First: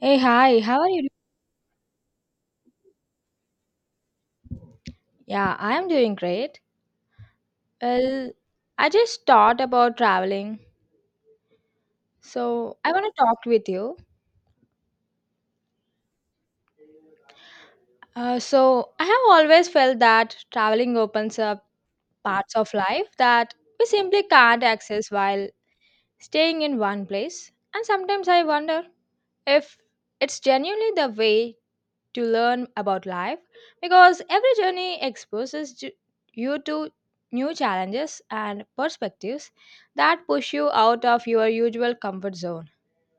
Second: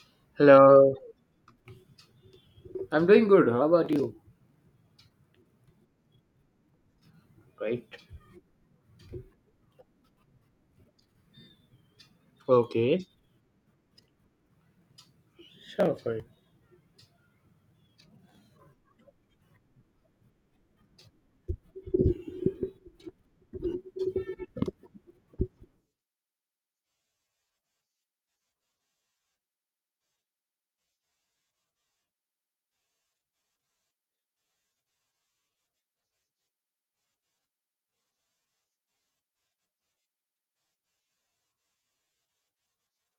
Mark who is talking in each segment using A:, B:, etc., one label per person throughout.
A: Hey, hi, how are
B: Hello.
A: you?
B: I'm doing good. How about you?
A: Yeah, I am doing great.
B: Great.
A: Well, I just thought about traveling, so I want
B: Okay.
A: to talk with you.
B: Sure, fine.
A: I have always felt that traveling opens up parts of life that we simply can't access while staying in one place. And sometimes I wonder if it's genuinely the way to learn about life because every journey exposes you to new challenges and perspectives that push you out of your usual comfort zone.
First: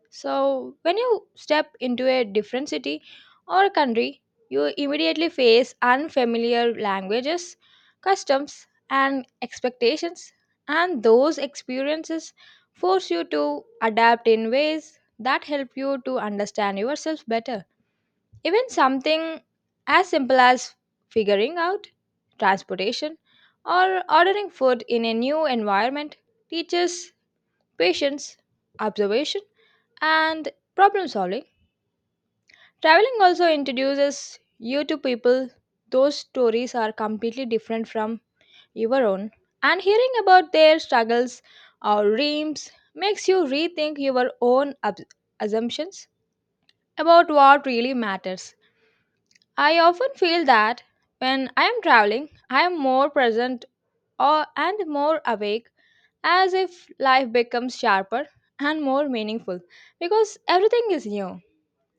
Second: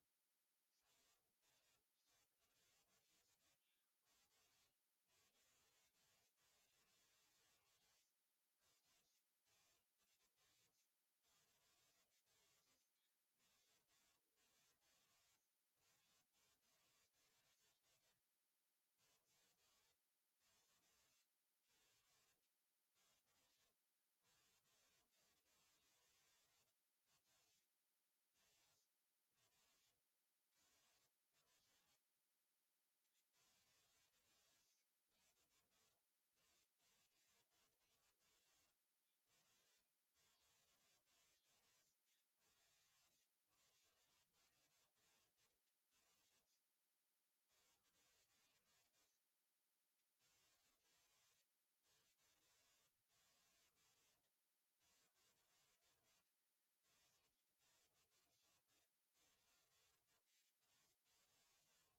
A: So, when you step into a different city or country, you immediately face unfamiliar languages, customs, and expectations, and those experiences force you to adapt in ways that help you to understand yourself better. Even something as simple as figuring out transportation or ordering food in a new environment teaches patience, observation, and problem solving. Traveling also introduces you to people those stories are completely different from your own, and hearing about their struggles or dreams makes you rethink your own assumptions about what really matters. I often feel that when I am traveling, I am more present or, and more awake, as if life becomes sharper and more meaningful because everything is new.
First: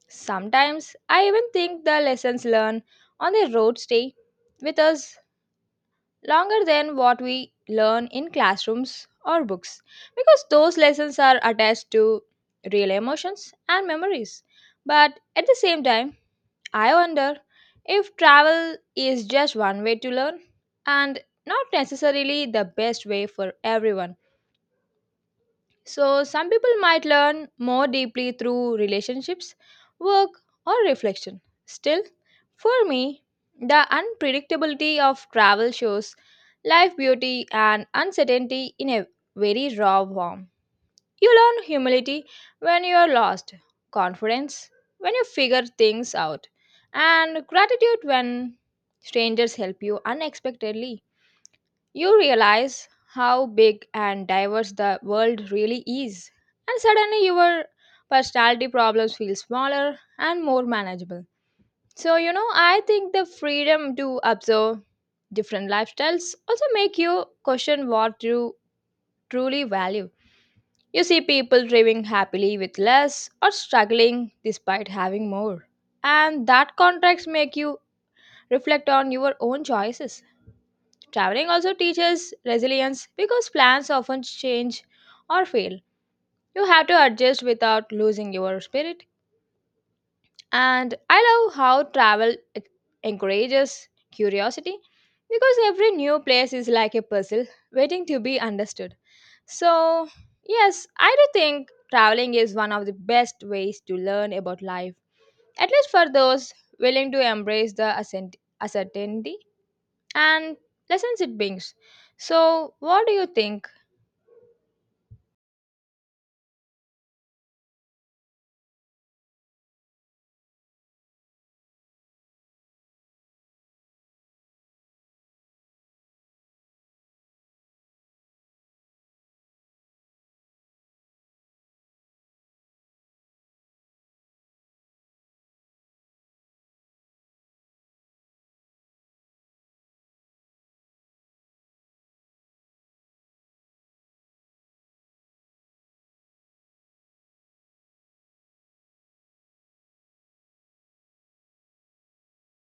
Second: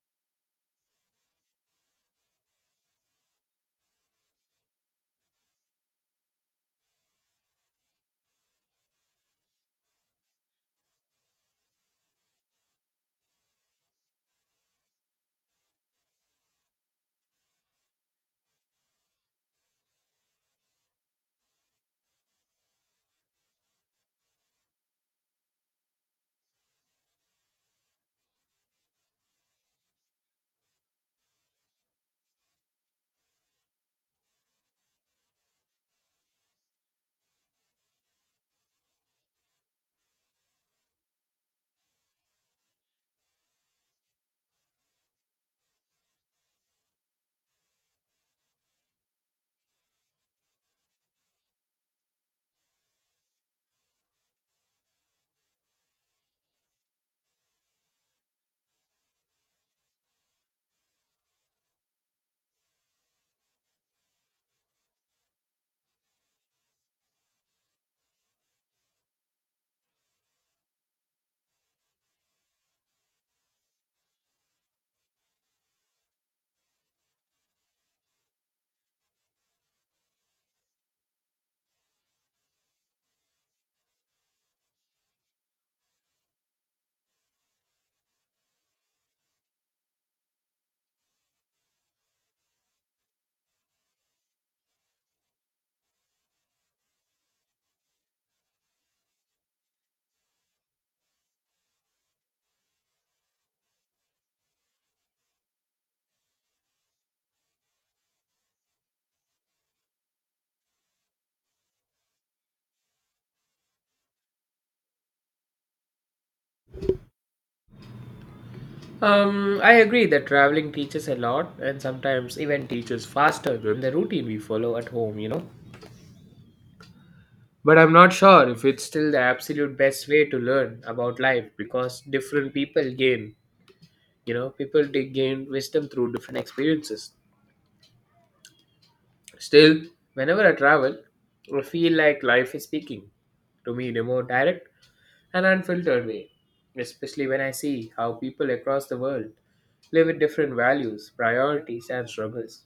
A: Sometimes I even think the lessons learned on the road stay with us longer than what we learn in classrooms or books because those lessons are attached to real emotions and memories. But at the same time, I wonder if travel is just one way to learn and not necessarily the best way for everyone. So, some people might learn more deeply through relationships, work, or reflection. Still, for me, the unpredictability of travel shows life beauty and uncertainty in a very raw form. You learn humility when you are lost, confidence when you figure things out, and gratitude when strangers help you unexpectedly. You realize how big and diverse the world really is, and suddenly your personality problems feel smaller and more manageable. So, you know, I think the freedom to observe different lifestyles also make you question what you truly value you see people living happily with less or struggling despite having more. And that contrast make you reflect on your own choices. Traveling also teaches resilience because plans often change or fail. You have to adjust without losing your spirit. And I love how encourages curiosity because every new place is like a puzzle waiting to be understood. So, yes, I do think traveling is one of the best ways to learn about life, at least for those willing to embrace the uncertainty and lessons it brings. So, what do you think?
B: I agree that traveling teaches a lot and sometimes even teaches faster than the routine we follow at home, But I'm not sure if it's still the absolute best way to learn about life because different people gain, people they gain wisdom through different experiences. Still, whenever I travel, I feel like life is speaking to me in a more direct an unfiltered way, especially when I see how people across the world live with different values, priorities, and struggles.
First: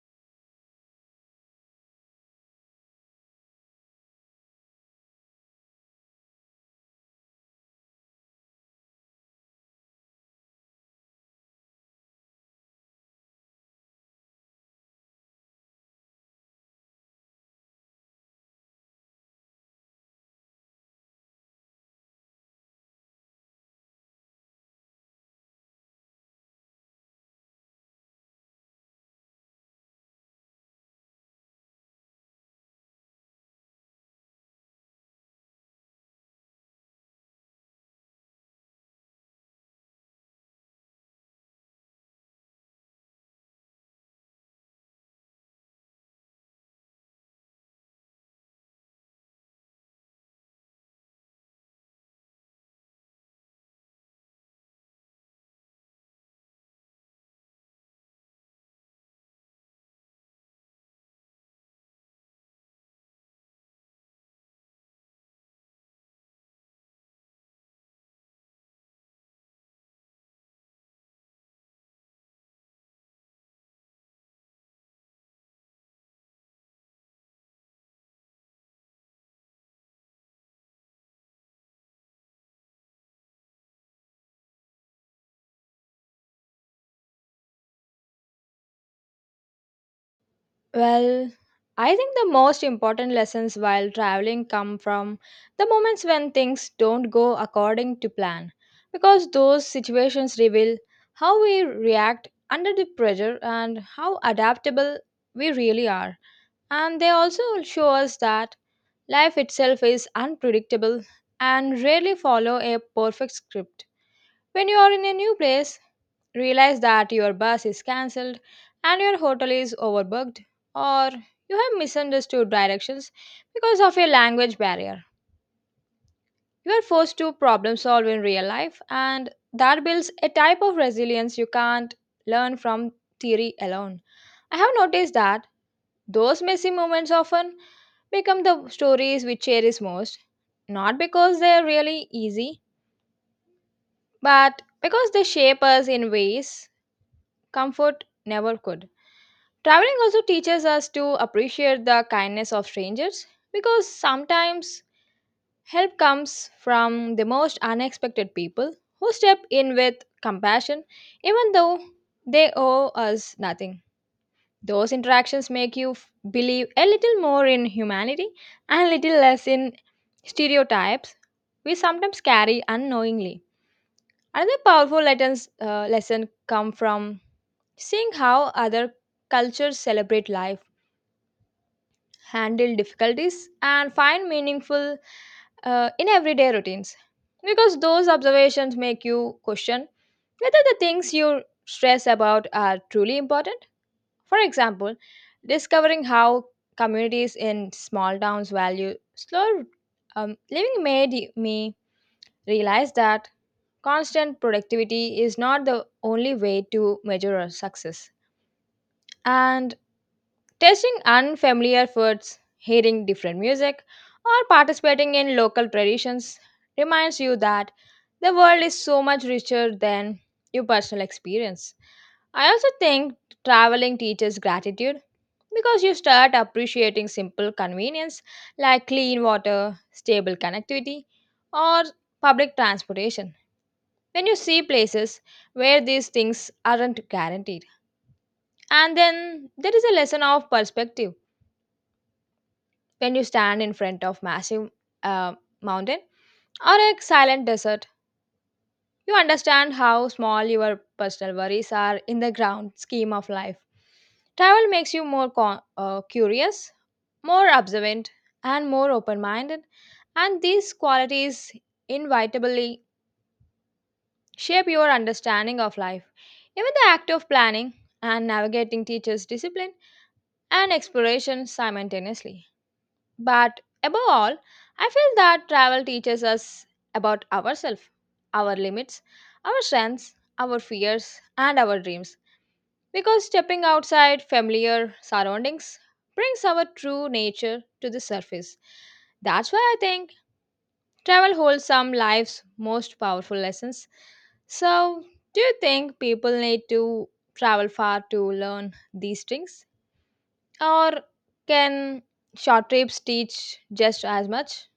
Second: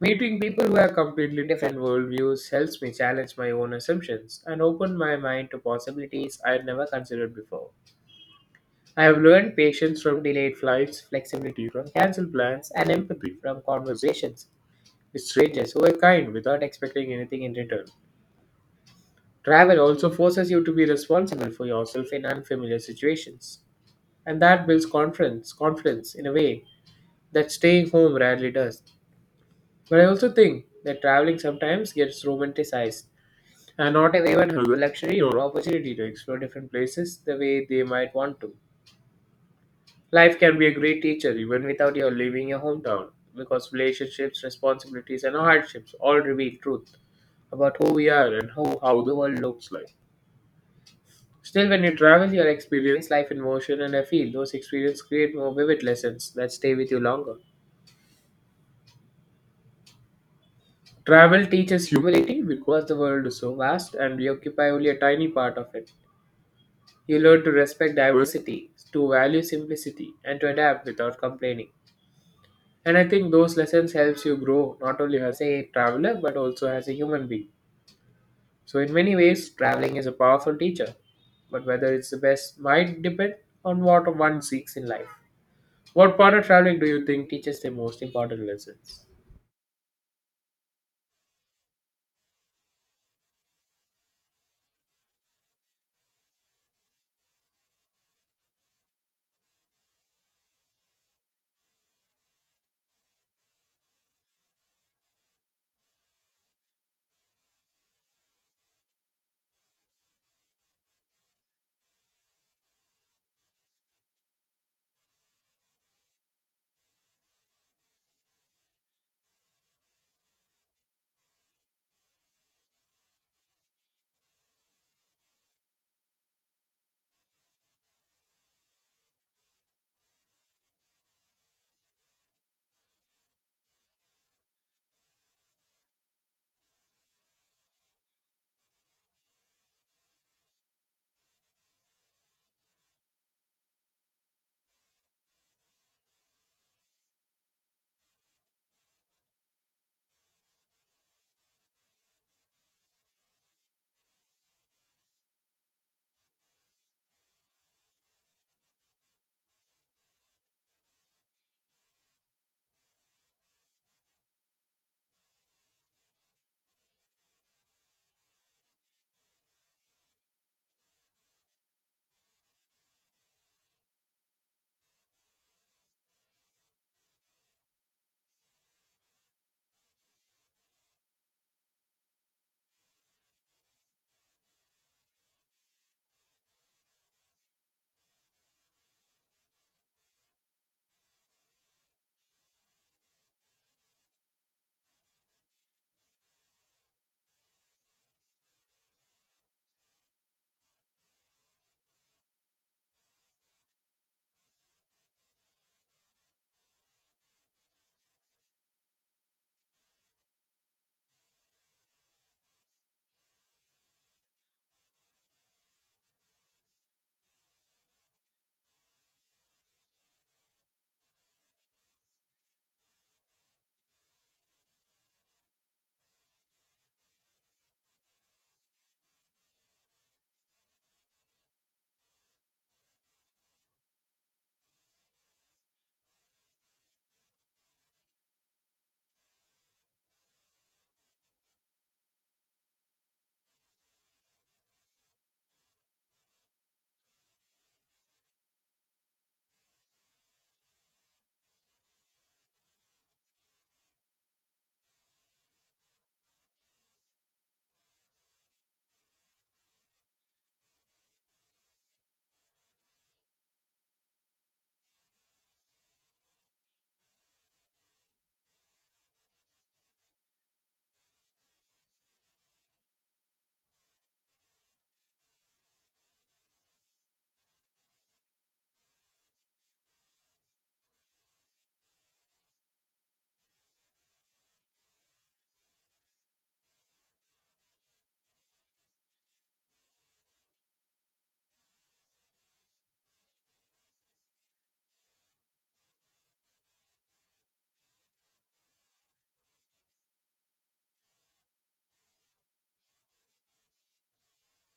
B: Meeting people who have completely different worldviews helps me challenge my own assumptions and open my mind to possibilities I had never considered before. I have learned patience from delayed flights, flexibility from cancelled plans, and empathy from conversations with strangers who are kind without expecting anything in return. Travel also forces you to be responsible for yourself in unfamiliar situations, and that builds confidence in a way that staying home rarely does. But I also think that traveling sometimes gets romanticized, and not everyone has the luxury or opportunity to explore different places the way they might want to. Life can be a great teacher even without your leaving your hometown, because relationships, responsibilities, and hardships all reveal truth about who we are and how the world looks like. Still, when you travel, you'll experience life in motion, and I feel those experiences create more vivid lessons that stay with you longer. Travel teaches humility because the world is so vast and we occupy only a tiny part of it. You learn to respect diversity, to value simplicity, and to adapt without complaining. And I think those lessons helps you grow not only as a traveler but also as a human being. So in many ways, traveling is a powerful teacher, but whether it's the best might depend on what one seeks in life. What part of traveling do you think teaches the most important lessons?
A: Well, I think the most important lessons while traveling come from the moments when things don't go according to plan, because those situations reveal how we react under the pressure and how adaptable we really are. And they also show us that life itself is unpredictable and rarely follow a perfect script. When you are in a new place, realize that your bus is cancelled and your hotel is overbooked or you have misunderstood directions because of a language barrier. You are forced to problem solve in real life and that builds a type of resilience you can't learn from theory alone. I have noticed that those messy moments often become the stories we cherish most, not because they are really easy, but because they shape us in ways comfort never could. Traveling also teaches us to appreciate the kindness of strangers because sometimes help comes from the most unexpected people who step in with compassion even though they owe us nothing. Those interactions make you believe a little more in humanity and a little less in stereotypes we sometimes carry unknowingly. Another powerful lesson come from seeing how other cultures celebrate life, handle difficulties, and find meaningful in everyday routines. Because those observations make you question whether the things you stress about are truly important for example, discovering how communities in small towns value slow living made me realize that constant productivity is not the only way to measure our success and tasting unfamiliar foods, hearing different music, or participating in local traditions reminds you that the world is so much richer than your personal experience. I also think traveling teaches gratitude because you start appreciating simple convenience like clean water, stable connectivity, or public transportation when you see places where these things aren't guaranteed. And then there is a lesson of perspective. When you stand in front of massive uh, mountain or a silent desert, you understand how small your personal worries are in the grand scheme of life. Travel makes you curious, more observant, and more open minded, and these qualities inevitably shape your understanding of life. Even the act of planning and navigating teaches discipline and exploration simultaneously. But above all, I feel that travel teaches us about ourselves, our limits, our strengths, our fears, and our dreams. Because stepping outside familiar surroundings brings our true nature to the surface. That's why I think travel holds some life's most powerful lessons. So, do you think people need to travel far to learn these things? Or can short trips teach just as much?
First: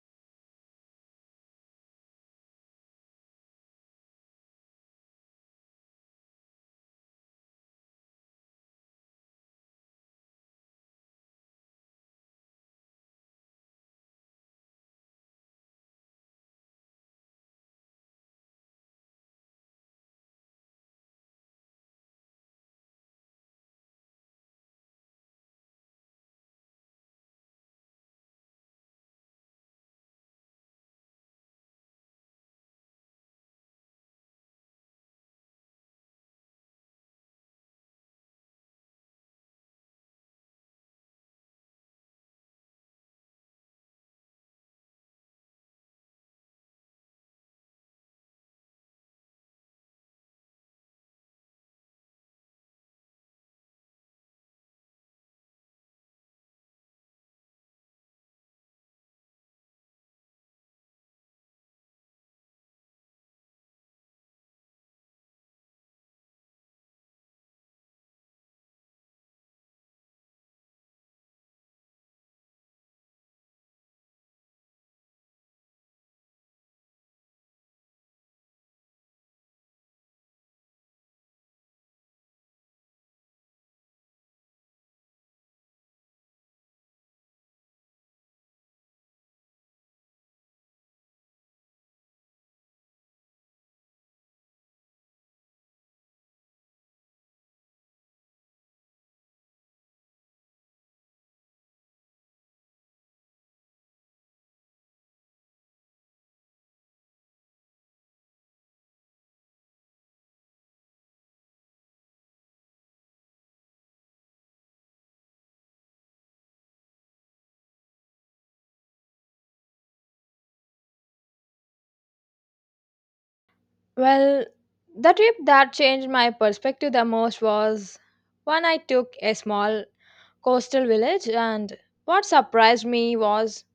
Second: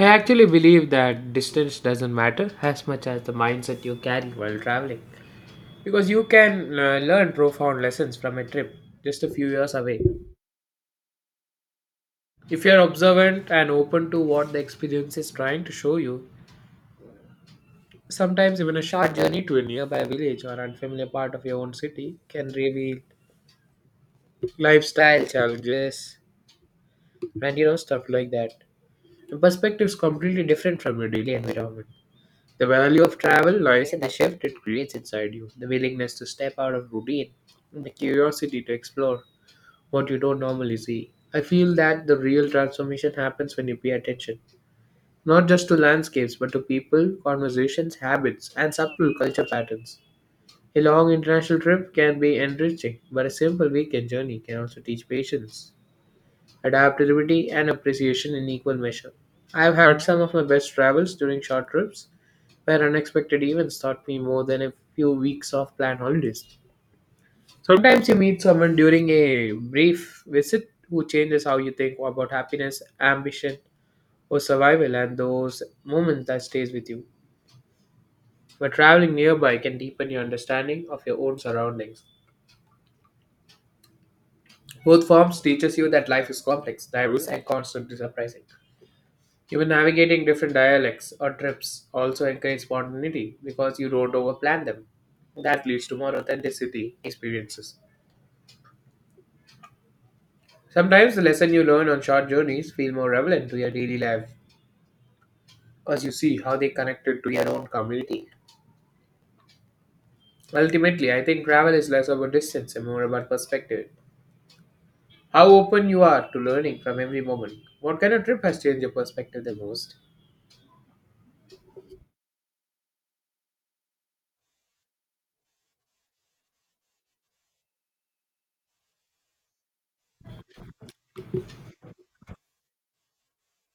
B: I actually believe that distance doesn't matter as much as the mindset you carry while traveling. Because you can learn profound lessons from a trip just a few years away. If you're observant and open to what the experience is trying to show you, sometimes even a short journey to a nearby village or unfamiliar part of your own city can reveal lifestyle challenges and stuff like that. The perspective is completely different from your daily environment. The value of travel lies in the shift it creates inside you, the willingness to step out of routine, and the curiosity to explore what you don't normally see. I feel that the real transformation happens when you pay attention, not just to landscapes, but to people, conversations, habits, and subtle culture patterns. A long international trip can be enriching, but a simple weekend journey can also teach patience, adaptability, and appreciation in equal measure. I have had some of my best travels during short trips, where unexpected events taught me more than a few weeks of planned holidays. Sometimes you meet someone during a brief visit who changes how you think about happiness, ambition, or survival, and those moments that stays with you. But traveling nearby can deepen your understanding of your own surroundings. Both forms teaches you that life is complex, diverse, and constantly surprising. Even navigating different dialects or trips also encourage spontaneity because you don't overplan them. That leads to more authenticity experiences. Sometimes the lessons you learn on short journeys feel more relevant to your daily life as you see how they connected to your own community. Ultimately, I think travel is less about distance and more about perspective. How open you are to learning from every moment. What kind of trip has changed your perspective the most?
A: Well, the trip that changed my perspective the most was when I took a small coastal village, and what surprised me was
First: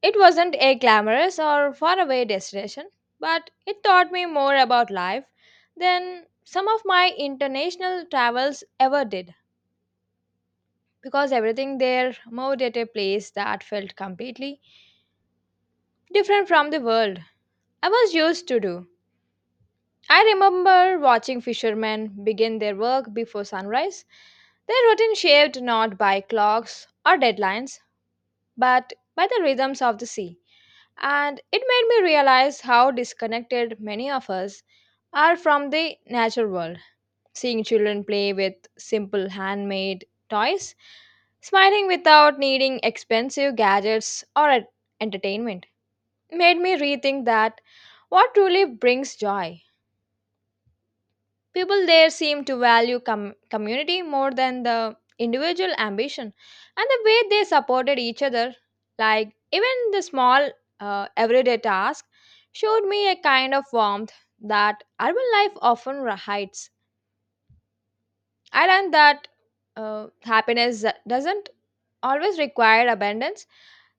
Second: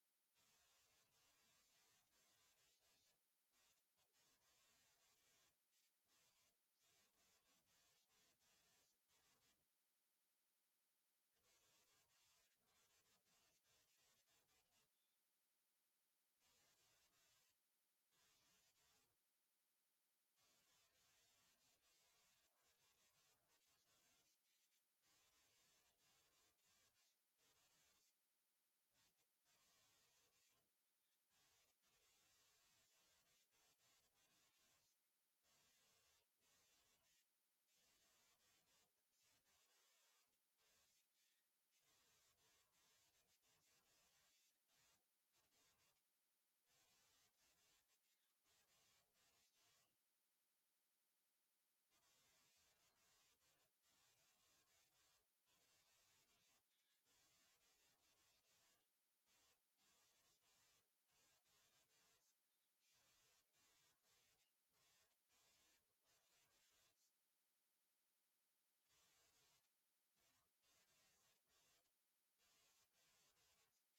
A: it wasn't a glamorous or faraway destination, but it taught me more about life than some of my international travels ever did because everything there moved at a place that felt completely different from the world I was used to do. I remember watching fishermen begin their work before sunrise. Their routine shaped not by clocks or deadlines, but by the rhythms of the sea. And it made me realize how disconnected many of us are from the natural world. Seeing children play with simple handmade toys, smiling without needing expensive gadgets or entertainment, made me rethink that what truly brings joy people there seem to value community more than the individual ambition, and the way they supported each other, like even the small everyday task, showed me a kind of warmth that urban life often hides. I learned that happiness doesn't always require abundance.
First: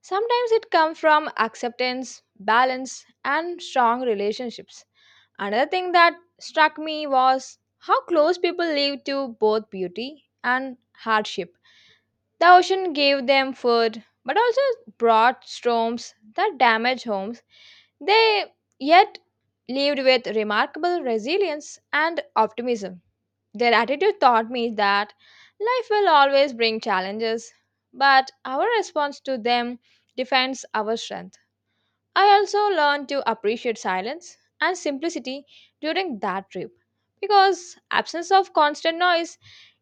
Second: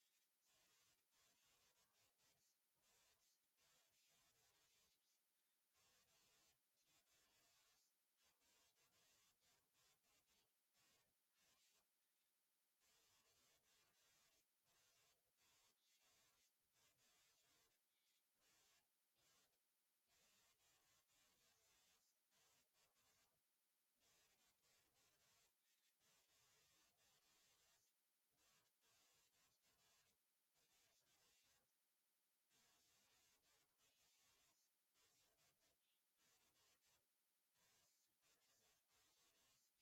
A: Sometimes it comes from acceptance, balance, and strong relationships. Another thing that struck me was how close people live to both beauty and hardship. The ocean gave them food, but also brought storms that damaged homes. They yet lived with remarkable resilience and optimism. Their attitude taught me that life will always bring challenges, but our response to them defines our strength. I also learned to appreciate silence and simplicity during that trip because absence of constant noise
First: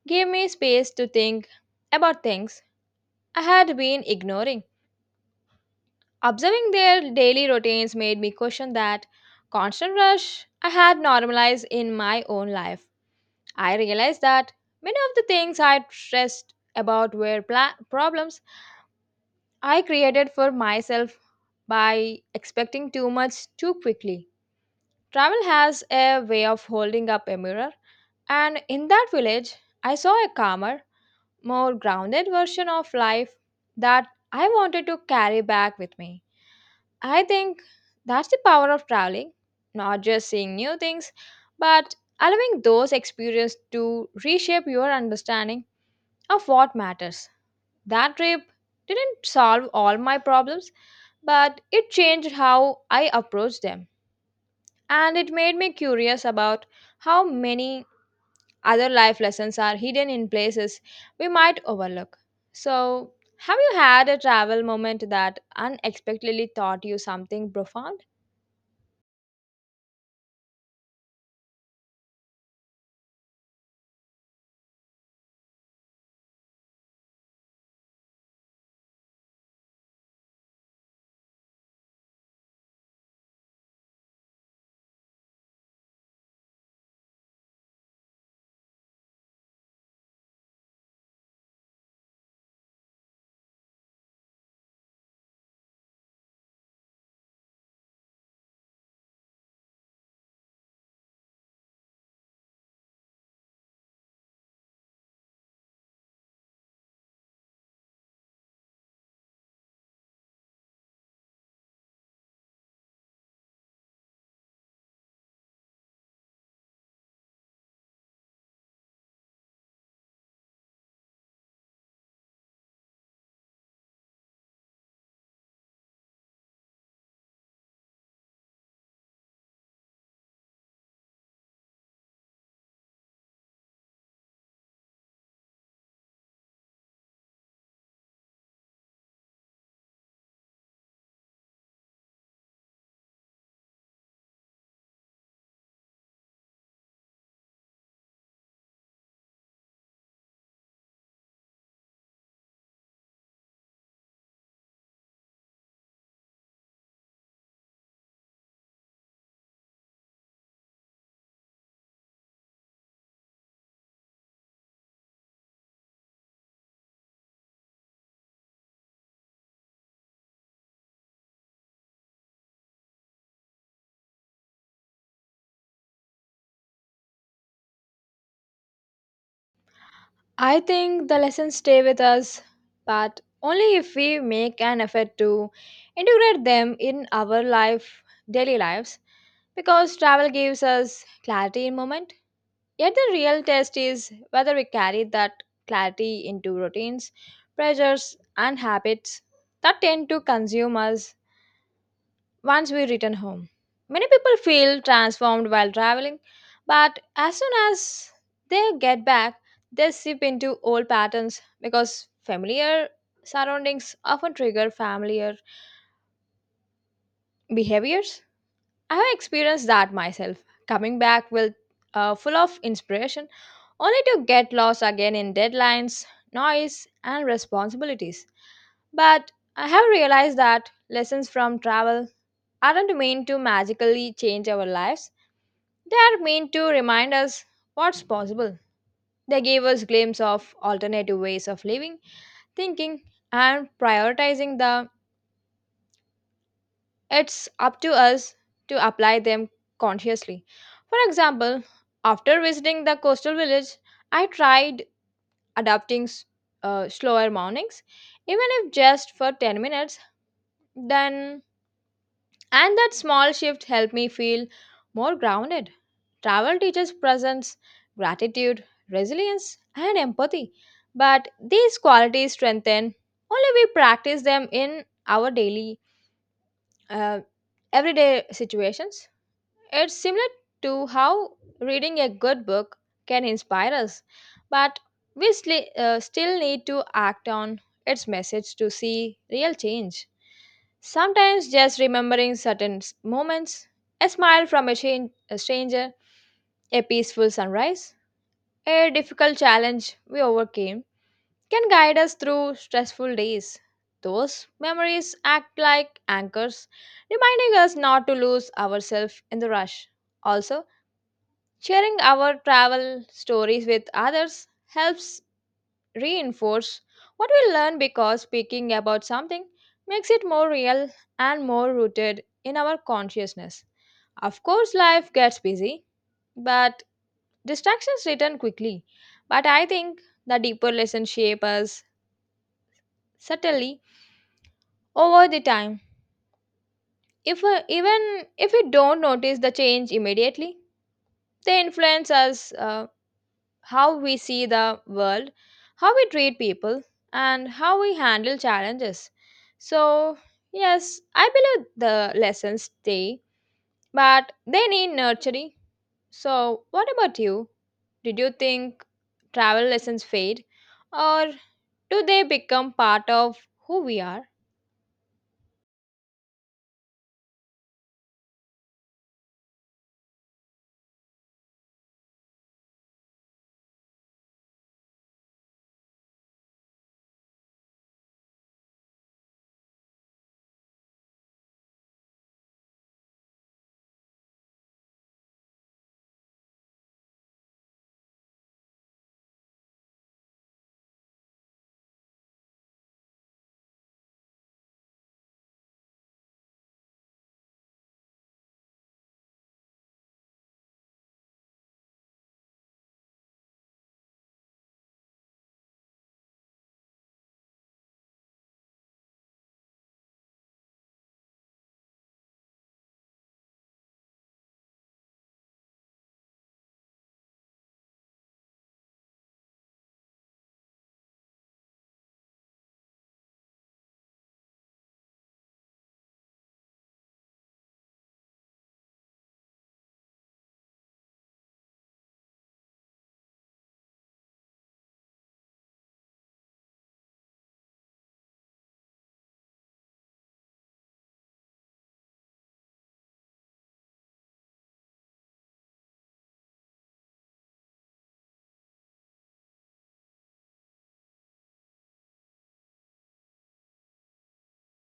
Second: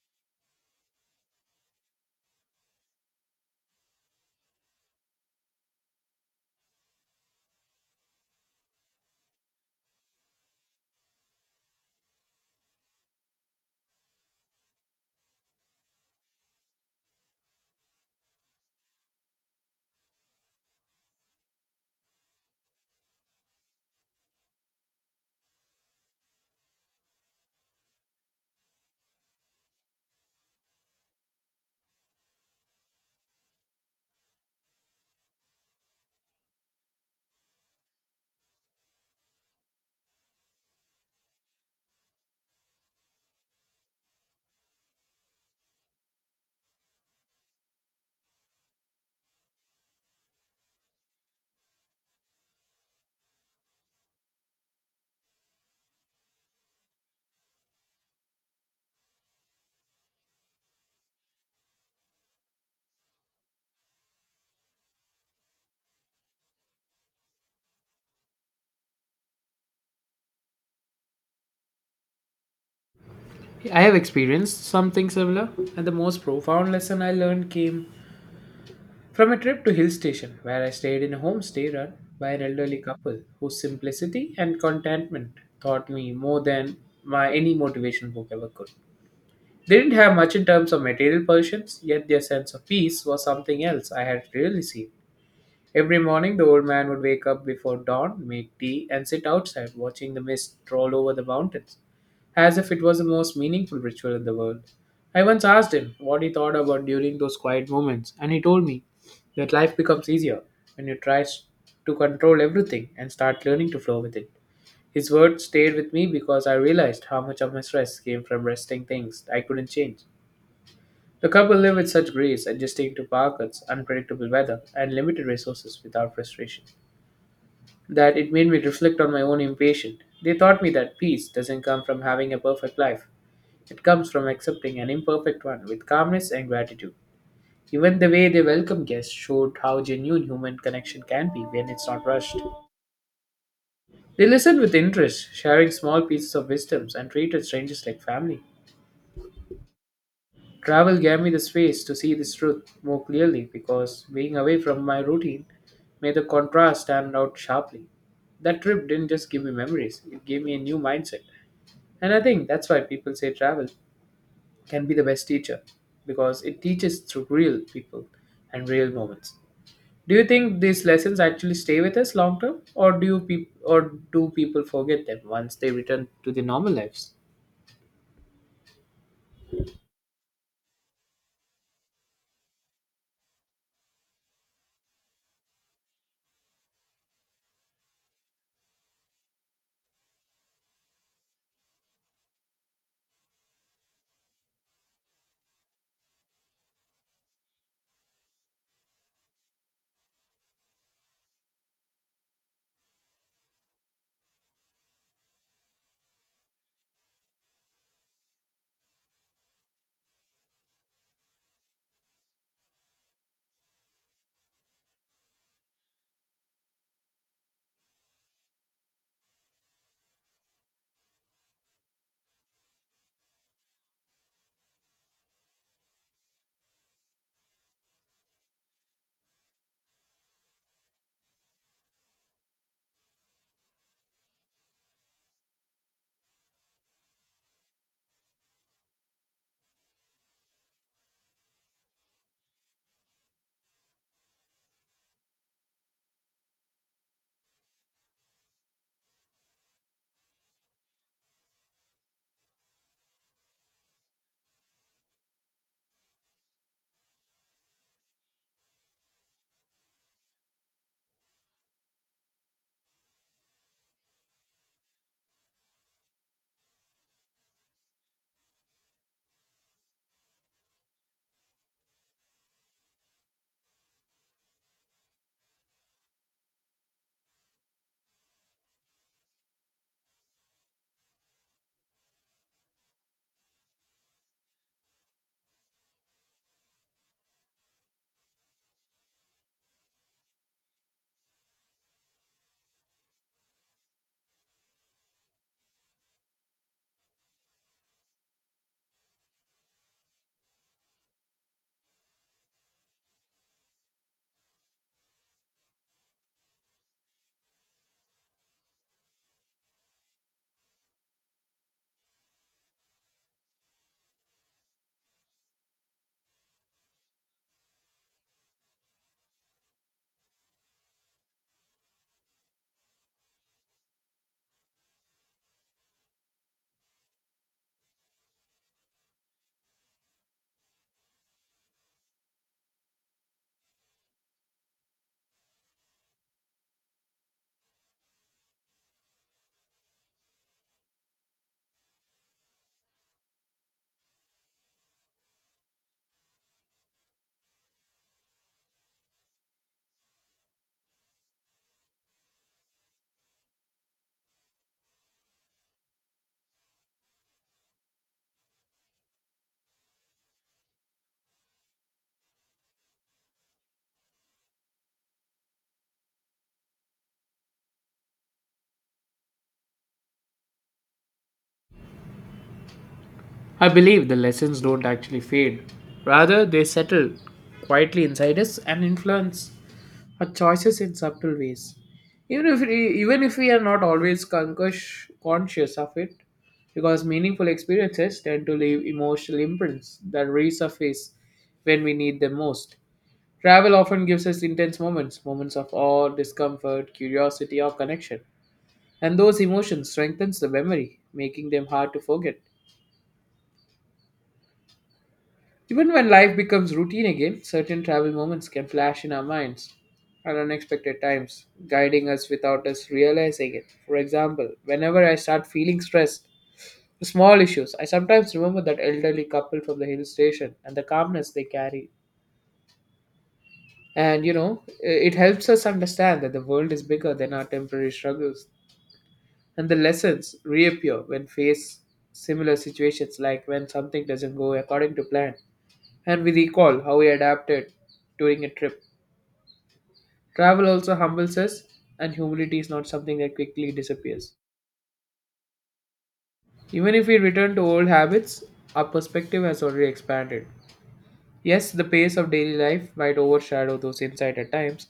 A: gave me space to think about things I had been ignoring. Observing their daily routines made me question that constant rush I had normalized in my own life. I realized that many of the things I stressed about were problems I created for myself by expecting too much too quickly. Travel has a way of holding up a mirror, and in that village, I saw a calmer, more grounded version of life that I wanted to carry back with me. I think that's the power of traveling, not just seeing new things, but allowing those experiences to reshape your understanding of what matters. That trip didn't solve all my problems, but it changed how I approached them. And it made me curious about how many other life lessons are hidden in places we might overlook. So, have you had a travel moment that unexpectedly taught you something profound?
B: I have experienced something similar, and the most profound lesson I learned came from a trip to hill station where I stayed in a homestay run by an elderly couple whose simplicity and contentment taught me more than my any motivation book ever could. They didn't have much in terms of material possessions, yet their sense of peace was something else I had really seen. Every morning, the old man would wake up before dawn, make tea, and sit outside watching the mist roll over the mountains, as if it was the most meaningful ritual in the world. I once asked him what he thought about during those quiet moments, and he told me that life becomes easier when you to control everything and start learning to flow with it. His words stayed with me because I realized how much of my stress came from resting things I couldn't change. The couple live with such grace, adjusting to power unpredictable weather, and limited resources without frustration, that it made me reflect on my own impatience. They taught me that peace doesn't come from having a perfect life, it comes from accepting an imperfect one with calmness and gratitude. Even the way they welcomed guests showed how genuine human connection can be when it's not rushed. They listened with interest, sharing small pieces of wisdoms, and treated strangers like family. Travel gave me the space to see this truth more clearly because being away from my routine made the contrast stand out sharply. That trip didn't just give me memories, it gave me a new mindset. And I think that's why people say travel can be the best teacher because it teaches through real people and real moments. Do you think these lessons actually stay with us long term, or do people forget them once they return to their normal lives?
A: I think the lessons stay with us, but only if we make an effort to integrate them in our life, daily lives, because travel gives us clarity in moment yet the real test is whether we carry that clarity into routines, pressures, and habits that tend to consume us once we return home. Many people feel transformed while traveling, but as soon as they get back, they slip into old patterns because familiar surroundings often trigger familiar behaviors. I have experienced that myself, coming back with full of inspiration only to get lost again in deadlines, noise, and responsibilities. But I have realized that lessons from travel aren't meant to magically change our lives, they are meant to remind us what's possible. They gave us glimpse of alternative ways of living, thinking, and prioritizing the it's up to us to apply them consciously. For example, after visiting the coastal village, I tried adapting s- slower mornings, even if just for 10 minutes, then and that small shift helped me feel more grounded. Travel teaches presence, gratitude, resilience, and empathy. But these qualities strengthen only we practice them in our uh, everyday situations. It's similar to how reading a good book can inspire us, but we still need to act on its message to see real change. Sometimes just remembering certain moments, a smile from a stranger, a peaceful sunrise, a difficult challenge we overcame can guide us through stressful days. Those memories act like anchors, reminding us not to lose ourselves in the rush. Also, sharing our travel stories with others helps reinforce what we learn, because speaking about something makes it more real and more rooted in our consciousness. Of course, life gets busy, but distractions return quickly. But I think the deeper lessons shape us subtly over the time, if even if we don't notice the change immediately. They influence us how we see the world, how we treat people, and how we handle challenges. So yes, I believe the lessons stay, but they need nurturing. So what about you? Did you think travel lessons fade, or do they become part of who we are?
B: I believe the lessons don't actually fade. Rather, they settle quietly inside us and influence our choices in subtle ways. Even if even if we are not always conscious of it, because meaningful experiences tend to leave emotional imprints that resurface when we need them most. Travel often gives us intense moments, moments of awe, discomfort, curiosity, or connection, and those emotions strengthens the memory, making them hard to forget. Even when life becomes routine again, certain travel moments can flash in our minds at unexpected times, guiding us without us realizing it. For example, whenever I start feeling stressed, for small issues, I sometimes remember that elderly couple from the hill station and the calmness they carry. And it helps us understand that the world is bigger than our temporary struggles. And the lessons reappear when faced similar situations, like when something doesn't go according to plan and we recall how we adapted during a trip. Travel also humbles us, and humility is not something that quickly disappears. Even if we return to old habits, our perspective has already expanded. Yes, the pace of daily life might overshadow those insights at times,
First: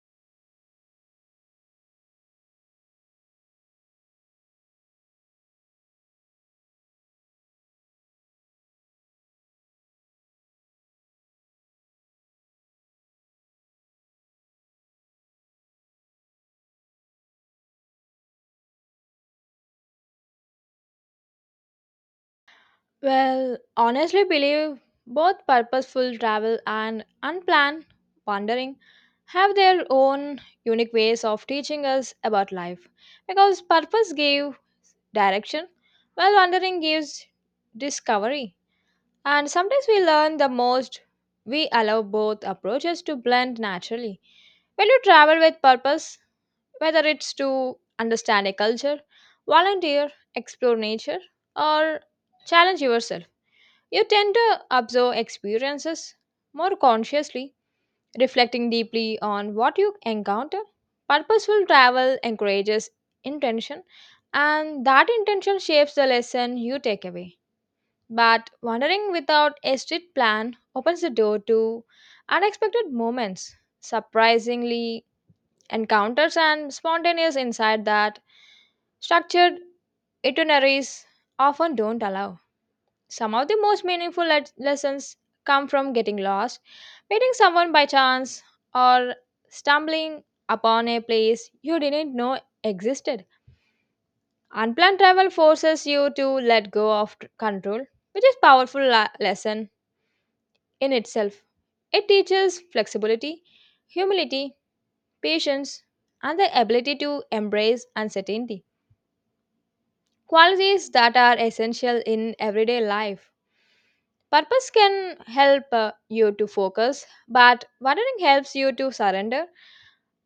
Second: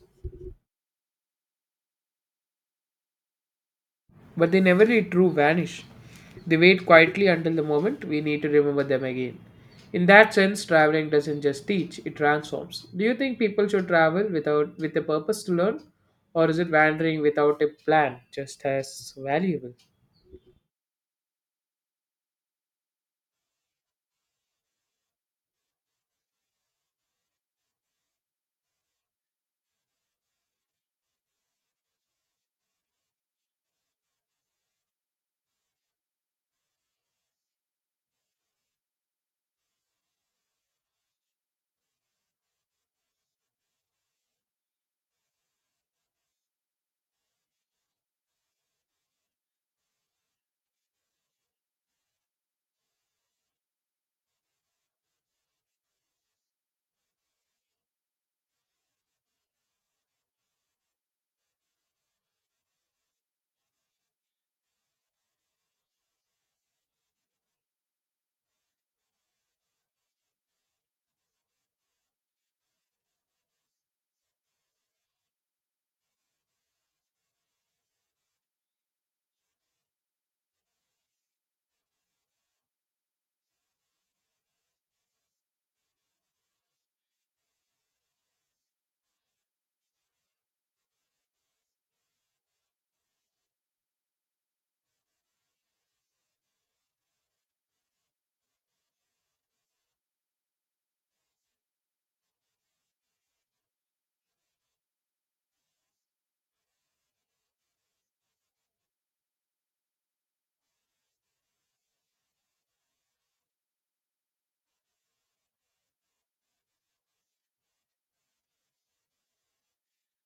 B: but they never really true vanish. They wait quietly until the moment we need to remember them again. In that sense, traveling doesn't just teach, it transforms. Do you think people should travel without with a purpose to learn? Or is it wandering without a plan just as valuable?
A: Well, honestly, believe both purposeful travel and unplanned wandering have their own unique ways of teaching us about life, because purpose gives direction while wandering gives discovery, and sometimes we learn the most we allow both approaches to blend naturally. When you travel with purpose, whether it's to understand a culture, volunteer, explore nature, or challenge yourself, you tend to observe experiences more consciously, reflecting deeply on what you encounter. Purposeful travel encourages intention, and that intention shapes the lesson you take away. But wandering without a strict plan opens the door to unexpected moments, surprisingly encounters, and spontaneous insight that structured itineraries often don't allow. Some of the most meaningful lessons come from getting lost, meeting someone by chance, or stumbling upon a place you didn't know existed. Unplanned travel forces you to let go of control, which is powerful lesson in itself. It teaches flexibility, humility, patience, and the ability to embrace uncertainty, qualities that are essential in everyday life. Purpose can help you to focus, but wandering helps you to surrender,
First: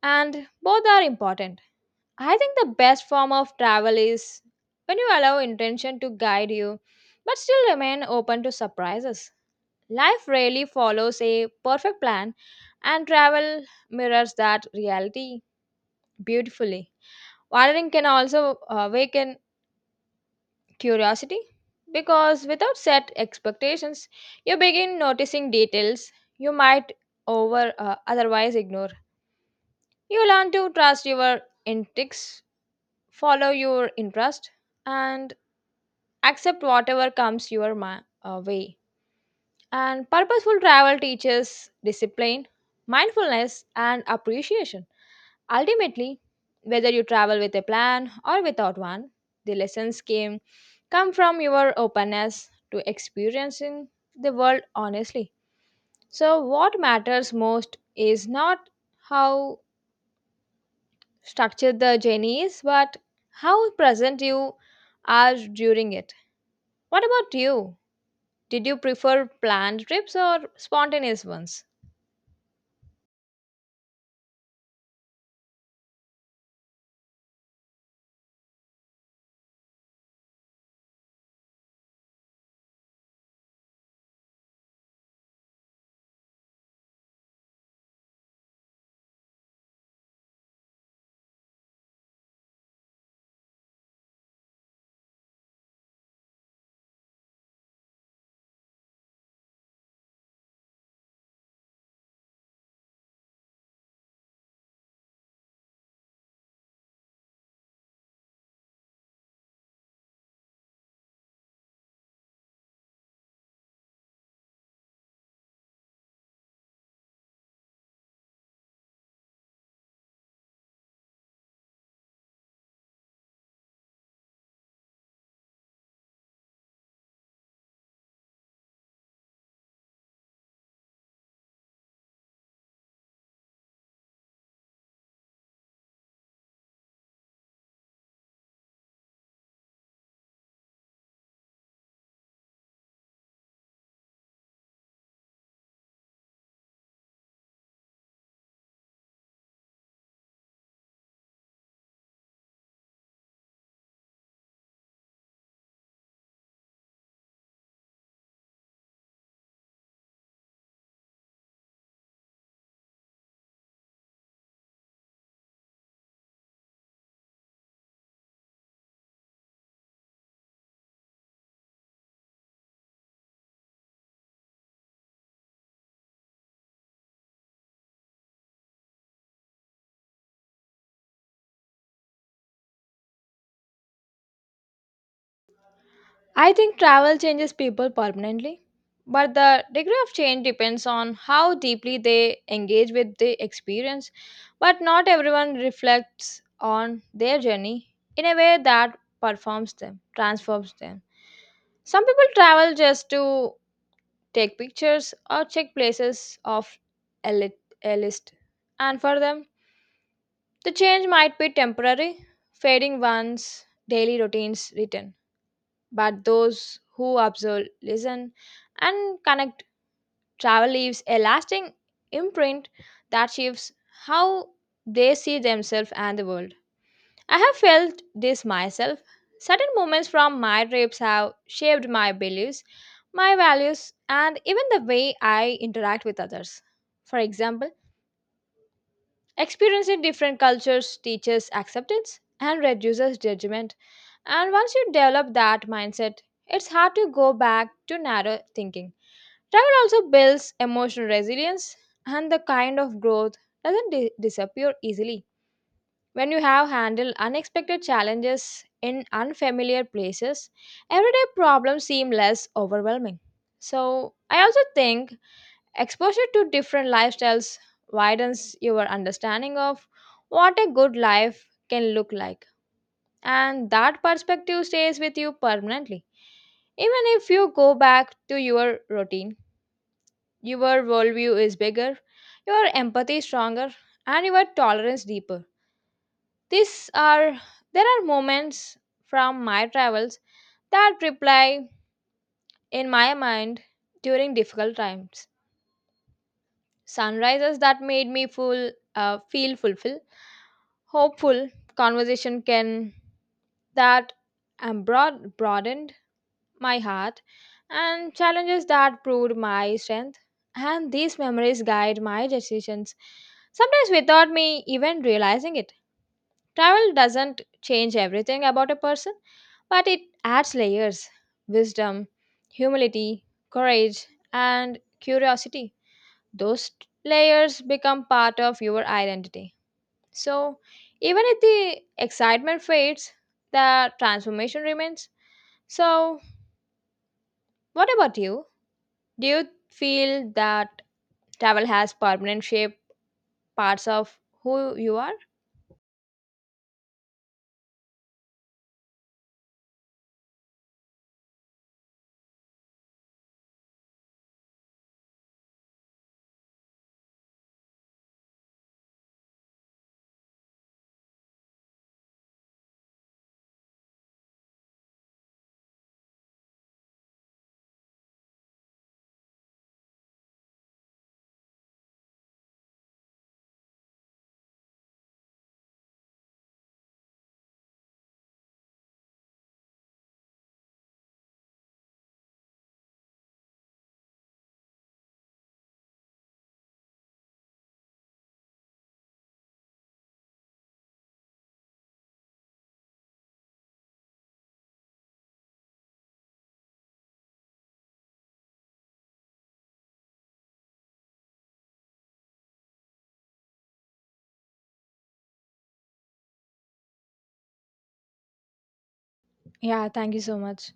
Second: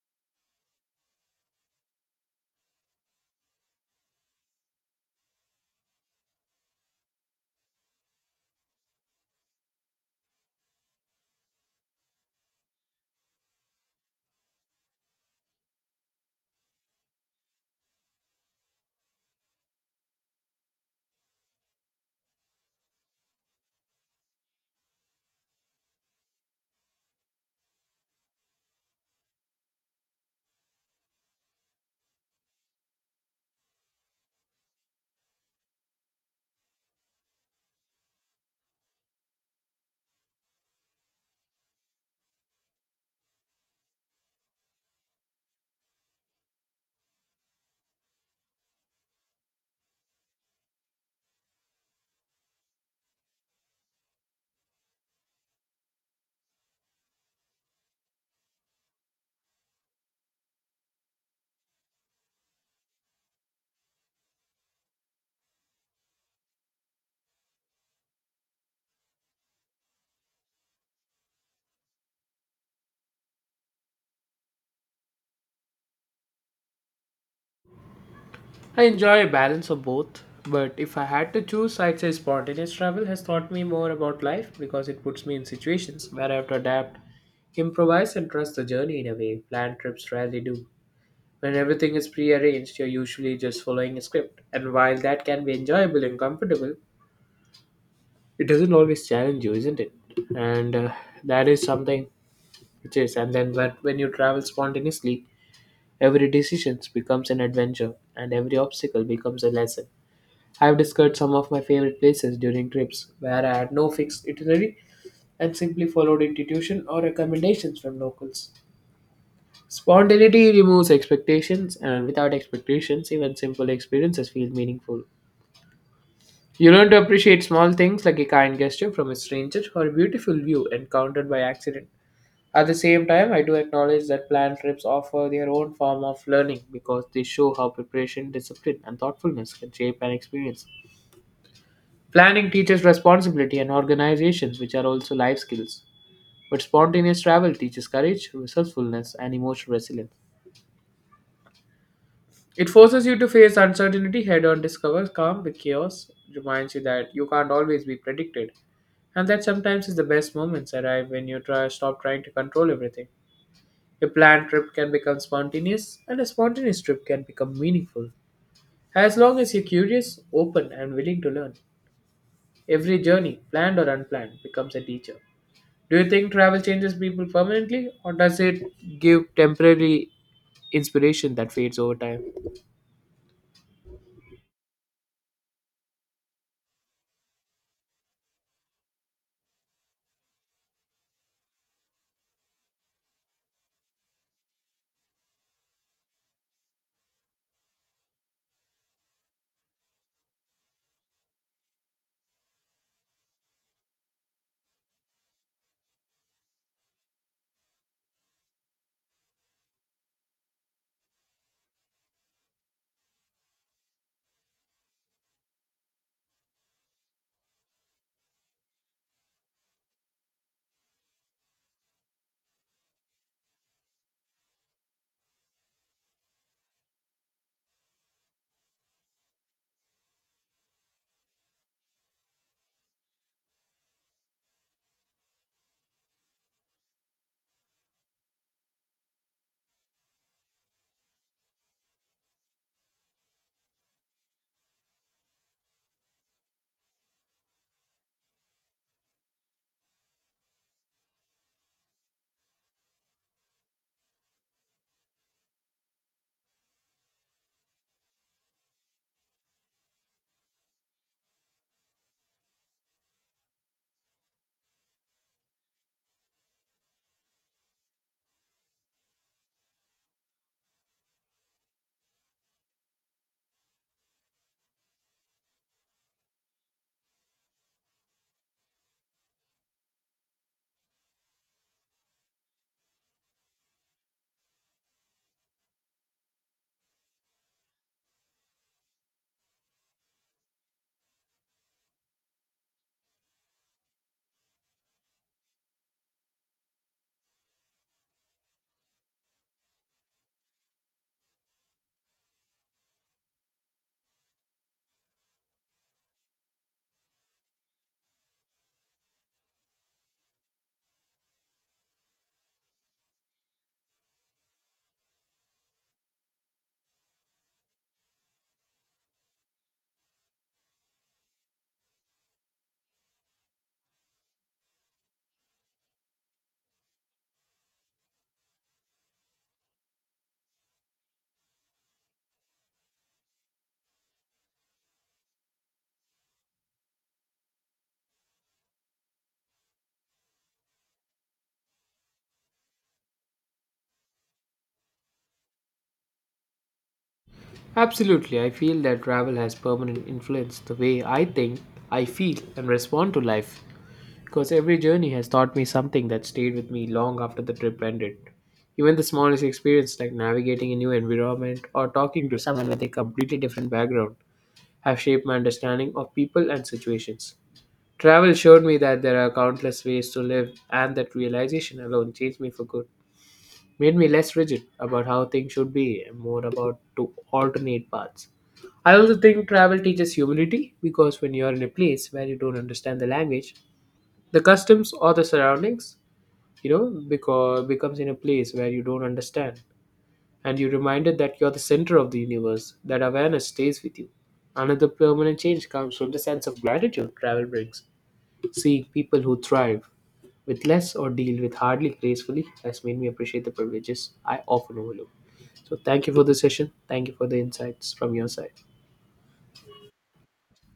A: and both are important. I think the best form of travel is when you allow intention to guide you, but still remain open to surprises. Life rarely follows a perfect plan, and travel mirrors that reality beautifully. Wandering can also awaken curiosity, because without set expectations, you begin noticing details you might over otherwise ignore. You learn to trust your instincts, follow your interest, and accept whatever comes your way. And purposeful travel teaches discipline, mindfulness, and appreciation. Ultimately, whether you travel with a plan or without one, the lessons came come from your openness to experiencing the world honestly. So what matters most is not how structured the journey is, but how present you are during it. What about you? Did you prefer planned trips or spontaneous ones?
B: I enjoy a balance of both, but if I had to choose, I'd say spontaneous travel has taught me more about life because it puts me in situations where I have to adapt, improvise, and trust the journey in a way planned trips rarely do. When everything is prearranged, you're usually just following a script. And while that can be enjoyable and comfortable, it doesn't always challenge you, isn't it? And that is something which is. And then when you travel spontaneously, every decision becomes an adventure and every obstacle becomes a lesson. I've discovered some of my favorite places during trips where I had no fixed itinerary and simply followed intuition or recommendations from locals. Spontaneity removes expectations, and without expectations, even simple experiences feel meaningful. You learn to appreciate small things like a kind gesture from a stranger or a beautiful view encountered by accident. At the same time, I do acknowledge that planned trips offer their own form of learning because they show how preparation, discipline, and thoughtfulness can shape an experience. Planning teaches responsibility and organization, which are also life skills. But spontaneous travel teaches courage, resourcefulness, and emotional resilience. It forces you to face uncertainty head on, discovers calm with chaos, reminds you that you can't always be predicted, and that sometimes is the best moments arrive when you try stop trying to control everything. A planned trip can become spontaneous, and a spontaneous trip can become meaningful. As long as you're curious, open, and willing to learn, every journey, planned or unplanned, becomes a teacher. Do you think travel changes people permanently, or does it give temporary inspiration that fades over time?
A: I think travel changes people permanently, but the degree of change depends on how deeply they engage with the experience. But not everyone reflects on their journey in a way that transforms them. Some people travel just to take pictures or check places off a, lit- a list, and for them, the change might be temporary, fading once daily routines return. But those who observe, listen, and connect, travel leaves a lasting imprint that shapes how they see themselves and the world. I have felt this myself. Certain moments from my trips have shaped my beliefs, my values, and even the way I interact with others. For example, experiencing different cultures teaches acceptance and reduces judgment, and once you develop that mindset, it's hard to go back to narrow thinking. Travel also builds emotional resilience, and the kind of growth doesn't disappear easily. When you have handled unexpected challenges in unfamiliar places, everyday problems seem less overwhelming. So, I also think exposure to different lifestyles widens your understanding of what a good life can look like, and that perspective stays with you permanently. Even if you go back to your routine, your worldview is bigger, your empathy is stronger, and your tolerance deeper. These are There are moments from my travels that reply in my mind during difficult times. Sunrises that made me feel fulfilled, hopeful. Conversation can that am broadened my heart, and challenges that proved my strength. And these memories guide my decisions, sometimes without me even realizing it. Travel doesn't change everything about a person, but it adds layers: wisdom, humility, courage, and curiosity. Those layers become part of your identity. So, even if the excitement fades, the transformation remains. So, what about you? Do you feel that travel has permanent shape parts of who you are?
B: Absolutely, I feel that travel has permanent influence the way I think, I feel, and respond to life. Because every journey has taught me something that stayed with me long after the trip ended. Even the smallest experience, like navigating a new environment or talking to someone with a completely different background, have shaped my understanding of people and situations. Travel showed me that there are countless ways to live, and that realization alone changed me for good made me less rigid about how things should be and more about to alternate paths. I also think travel teaches humility because when you're in a place where you don't understand the language, the customs or the surroundings, because becomes in a place where you don't understand and you're reminded that you're the center of the universe, that awareness stays with you. Another permanent change comes from the sense of gratitude travel brings. Seeing people who thrive with less or deal with hardly gracefully has made me appreciate the privileges I often overlook. So thank you for the session. Thank you for the insights from your side.
A: Yeah, thank you so much.